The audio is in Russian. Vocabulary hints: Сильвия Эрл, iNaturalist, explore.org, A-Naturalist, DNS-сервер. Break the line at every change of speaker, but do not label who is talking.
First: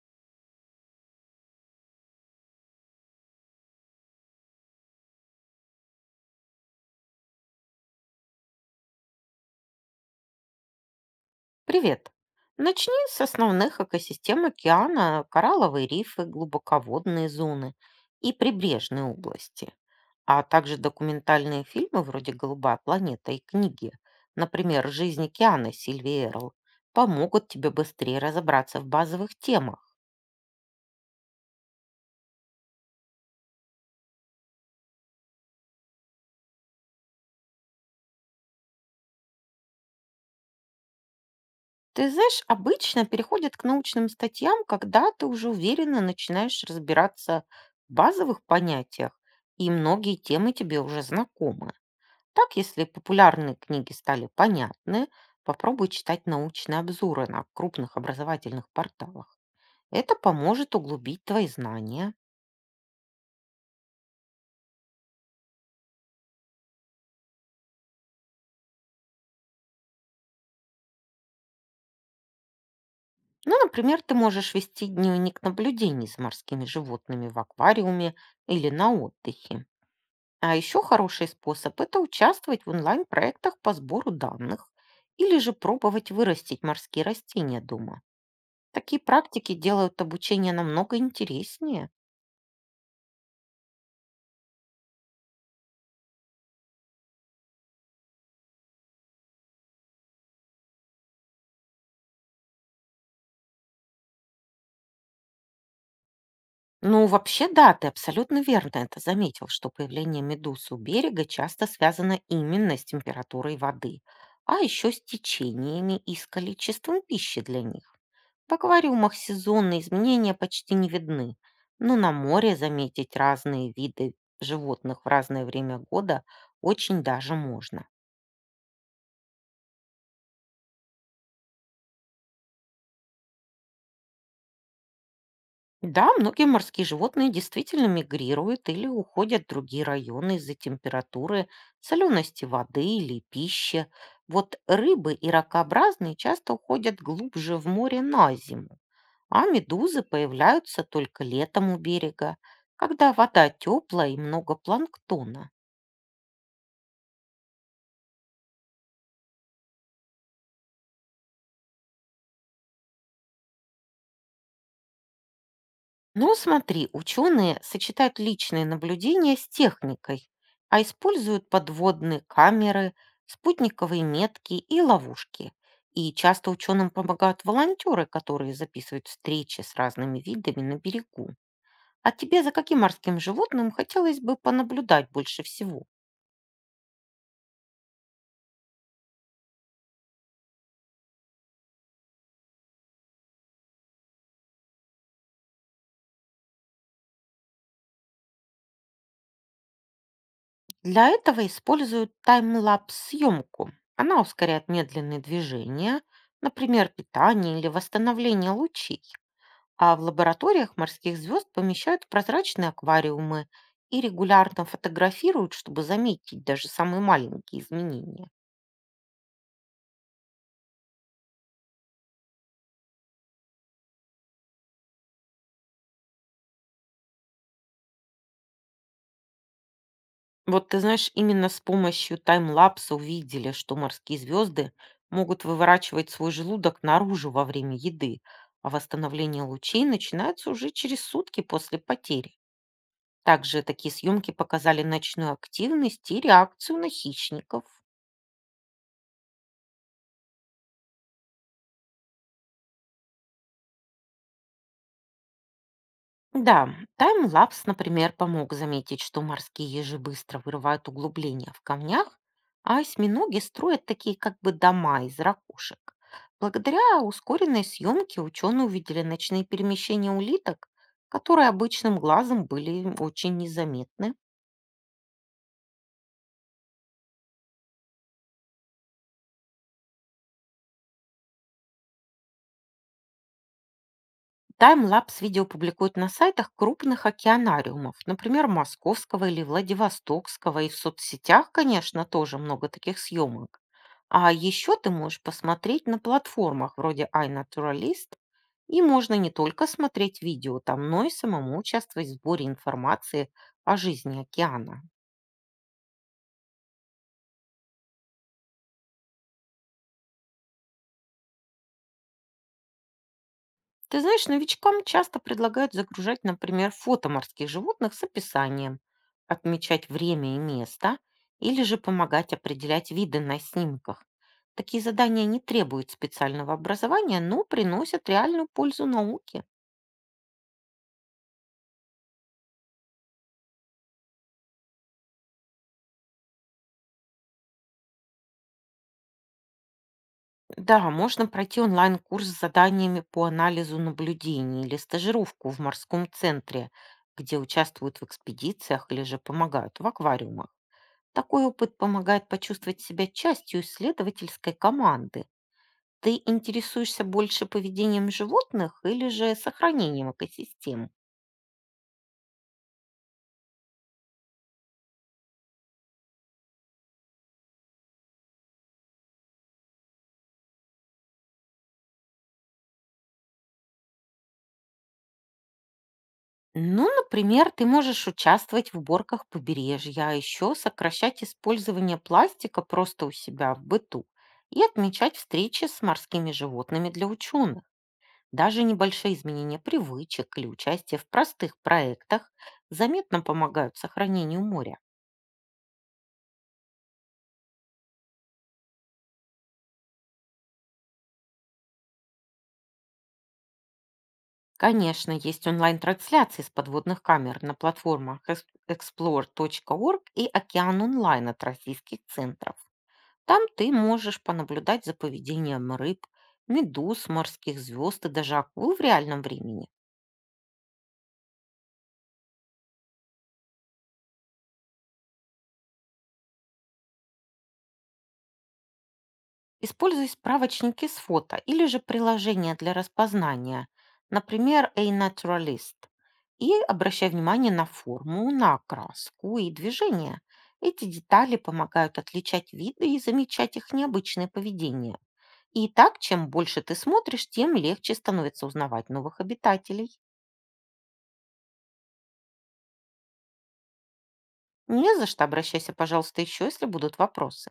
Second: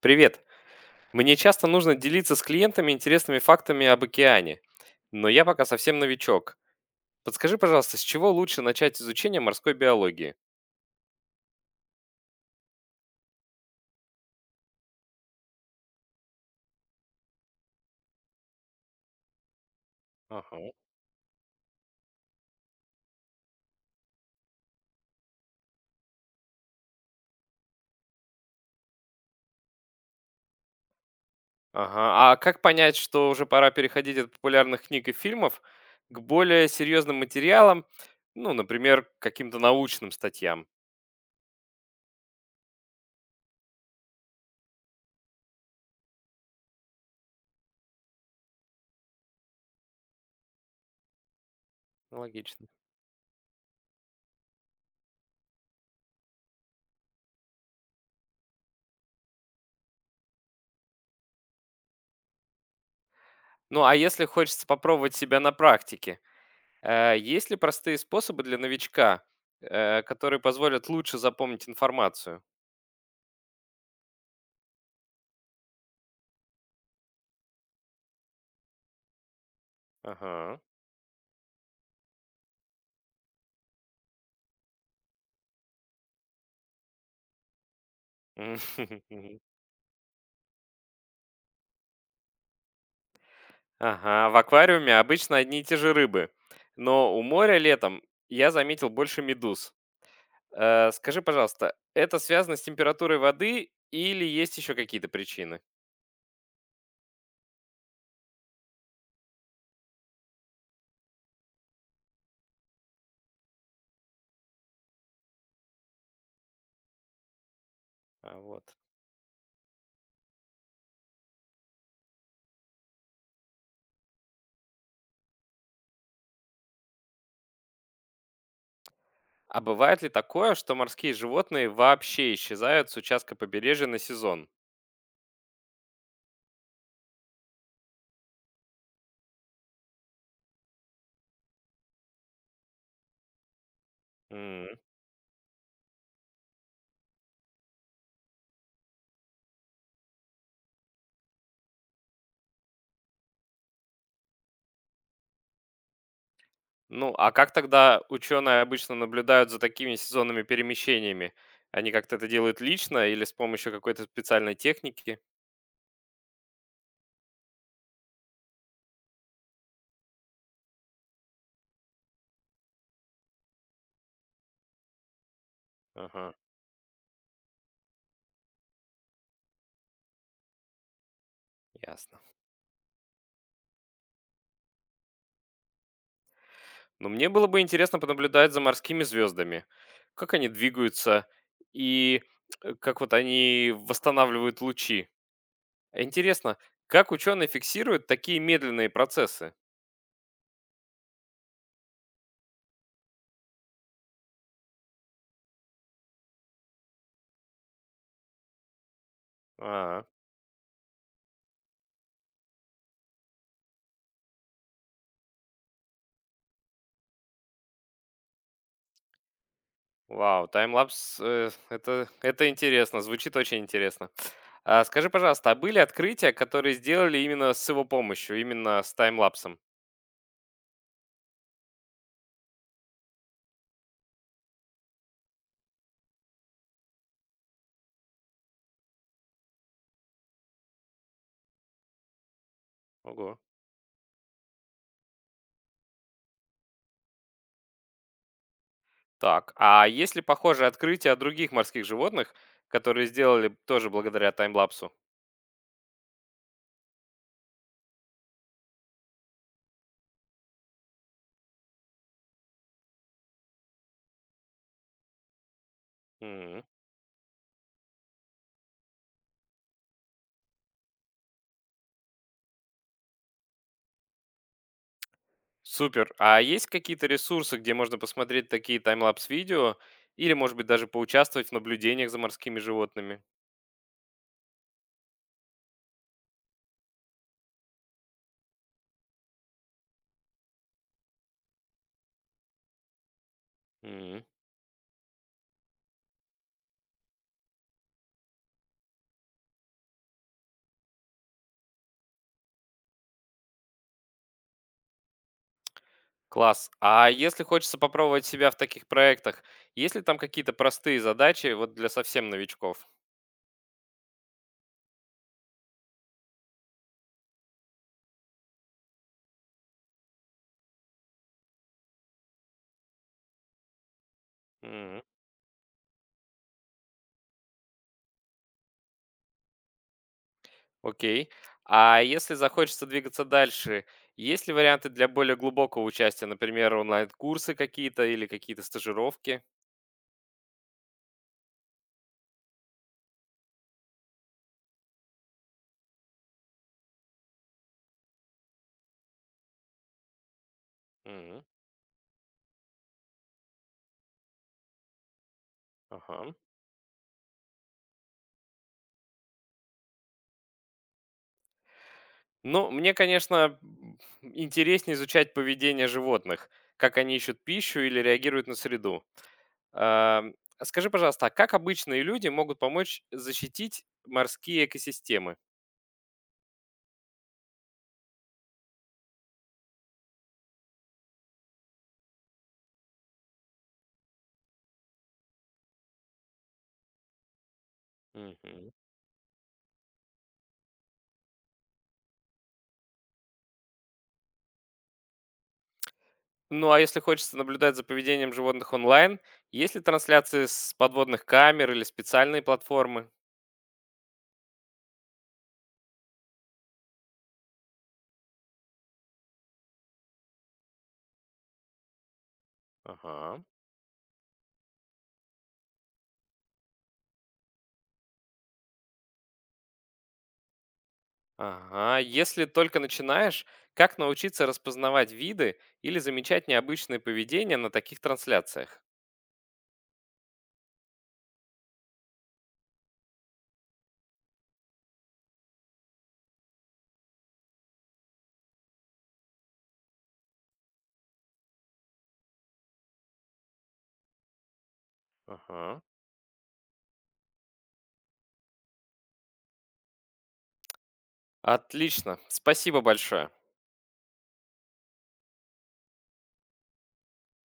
Привет. Мне часто нужно делиться с клиентами интересными фактами об океане, но я пока совсем новичок. Подскажи, пожалуйста, с чего лучше начать изучение морской биологии?
Привет. Начни с основных экосистем океана, коралловые рифы, глубоководные зоны и прибрежные области, а
Ага.
также документальные фильмы вроде «Голубая планета» и книги, например, «Жизнь океана» Сильвии Эрл, помогут тебе быстрее разобраться в базовых темах.
Ага. А как понять, что уже пора переходить от популярных книг и фильмов к более серьезным материалам, ну, например, к каким-то научным статьям?
Ты знаешь, обычно переходят к научным статьям, когда ты уже уверенно начинаешь разбираться в базовых понятиях, и многие темы тебе уже знакомы.
Ну,
Так,
логично.
если популярные книги стали понятны, попробуй читать научные обзоры на крупных образовательных порталах. Это поможет углубить твои знания.
Ну, а если хочется попробовать себя на практике, есть ли простые способы для новичка, которые позволят лучше запомнить информацию?
Ну, например, ты можешь вести дневник наблюдений за морскими животными в аквариуме или на отдыхе. А
Ага.
еще хороший способ — это участвовать в онлайн-проектах по сбору данных или же пробовать вырастить морские растения дома.
Мгм.
Такие практики делают обучение намного интереснее.
Ага, в аквариуме обычно одни и те же рыбы, но у моря летом я заметил больше медуз. Скажи, пожалуйста, это связано с температурой воды или есть еще какие-то причины?
Ну, вообще, да, ты абсолютно верно это заметил, что появление медуз у берега часто связано именно с температурой воды, а еще с течениями и с количеством пищи для них.
А,
В
вот.
аквариумах сезонные изменения почти не видны, но на море заметить разные виды животных в разное время года очень даже можно.
А бывает ли такое, что морские животные вообще исчезают с участка побережья на сезон?
Да, многие морские животные действительно мигрируют или уходят в другие районы из-за температуры, солености воды или пищи. Вот
М.
рыбы и ракообразные часто уходят глубже в море на зиму, а медузы появляются только летом у берега, когда вода теплая и много планктона.
Ну, а как тогда ученые обычно наблюдают за такими сезонными перемещениями? Они как-то это делают лично или с помощью какой-то специальной техники?
Ну, смотри, ученые сочетают личные наблюдения с техникой, а используют подводные камеры, спутниковые метки и ловушки. И
Ага,
часто ученым помогают волонтеры, которые записывают встречи с разными видами на берегу. А
ясно.
тебе за каким морским животным хотелось бы понаблюдать больше всего?
Но мне было бы интересно понаблюдать за морскими звездами, как они двигаются и как вот они восстанавливают лучи. А интересно, как ученые фиксируют такие медленные процессы?
Для этого используют таймлапс-съемку. Она ускоряет медленные движения, например, питание или восстановление лучей. А в
А,
лабораториях морских звезд помещают в прозрачные аквариумы и регулярно фотографируют, чтобы заметить даже самые маленькие изменения.
вау, таймлапс, это интересно, звучит очень интересно. А скажи, пожалуйста, а были открытия, которые сделали именно с его помощью, именно с таймлапсом?
Вот ты знаешь, именно с помощью таймлапса увидели, что морские звезды могут выворачивать свой желудок наружу во время еды, а восстановление лучей начинается уже через сутки после потери.
Ого.
Также такие съемки показали ночную активность и реакцию на хищников.
Так, а есть ли похожие открытия от других морских животных, которые сделали тоже благодаря таймлапсу?
Да, таймлапс, например, помог заметить, что морские ежи быстро вырывают углубления в камнях, а осьминоги строят такие как бы дома из ракушек. Благодаря ускоренной съемке ученые увидели ночные перемещения улиток, которые обычным глазом были очень незаметны.
Супер. А есть какие-то ресурсы, где можно посмотреть такие таймлапс-видео или, может быть, даже поучаствовать в наблюдениях за морскими животными?
Таймлапс видео публикуют на сайтах крупных океанариумов, например, Московского или Владивостокского, и в соцсетях, конечно, тоже много таких съемок.
М.
А еще ты можешь посмотреть на платформах вроде iNaturalist, и можно не только смотреть видео там, но и самому участвовать в сборе информации о жизни океана.
Класс. А если хочется попробовать себя в таких проектах, есть ли там какие-то простые задачи вот для совсем новичков?
Ты знаешь, новичкам часто предлагают загружать, например, фото морских животных с описанием, отмечать время и место или же помогать определять виды на снимках. Такие
М.
задания не требуют специального образования, но приносят реальную пользу науке.
Окей. А если захочется двигаться дальше, есть ли варианты для более глубокого участия, например, онлайн-курсы какие-то или какие-то стажировки?
Да, можно пройти онлайн-курс с заданиями по анализу наблюдений или стажировку в морском центре, где участвуют в экспедициях или же помогают в аквариумах.
М.
Такой опыт помогает почувствовать себя частью исследовательской команды. Ты
Ага.
интересуешься больше поведением животных или же сохранением экосистем?
Ну, мне, конечно, интереснее изучать поведение животных, как они ищут пищу или реагируют на среду. А, скажи, пожалуйста, а как обычные люди могут помочь защитить морские экосистемы?
Ну, например, ты можешь участвовать в уборках побережья, а еще сокращать использование пластика просто у себя в быту и отмечать встречи с морскими животными для ученых. Даже
Мгм.
небольшие изменения привычек или участие в простых проектах заметно помогают сохранению моря.
Ну, а если хочется наблюдать за поведением животных онлайн, есть ли трансляции с подводных камер или специальные платформы?
Конечно, есть онлайн-трансляции с подводных камер на платформах explore.org и «Океан онлайн» от российских центров.
Ага.
Там ты можешь понаблюдать за поведением рыб, медуз, морских звезд и даже акул в реальном времени.
Ага. Если только начинаешь, как научиться распознавать виды или замечать необычное поведение на таких трансляциях?
Используй справочники с фото или же приложения для распознания, например, A-Naturalist, и обращай внимание на форму, на краску и движение. Эти детали помогают отличать виды и замечать их необычное поведение. И
Ага.
так, чем больше ты смотришь, тем легче становится узнавать новых обитателей.
Отлично, спасибо большое.
Не за что, обращайся, пожалуйста, еще, если будут вопросы.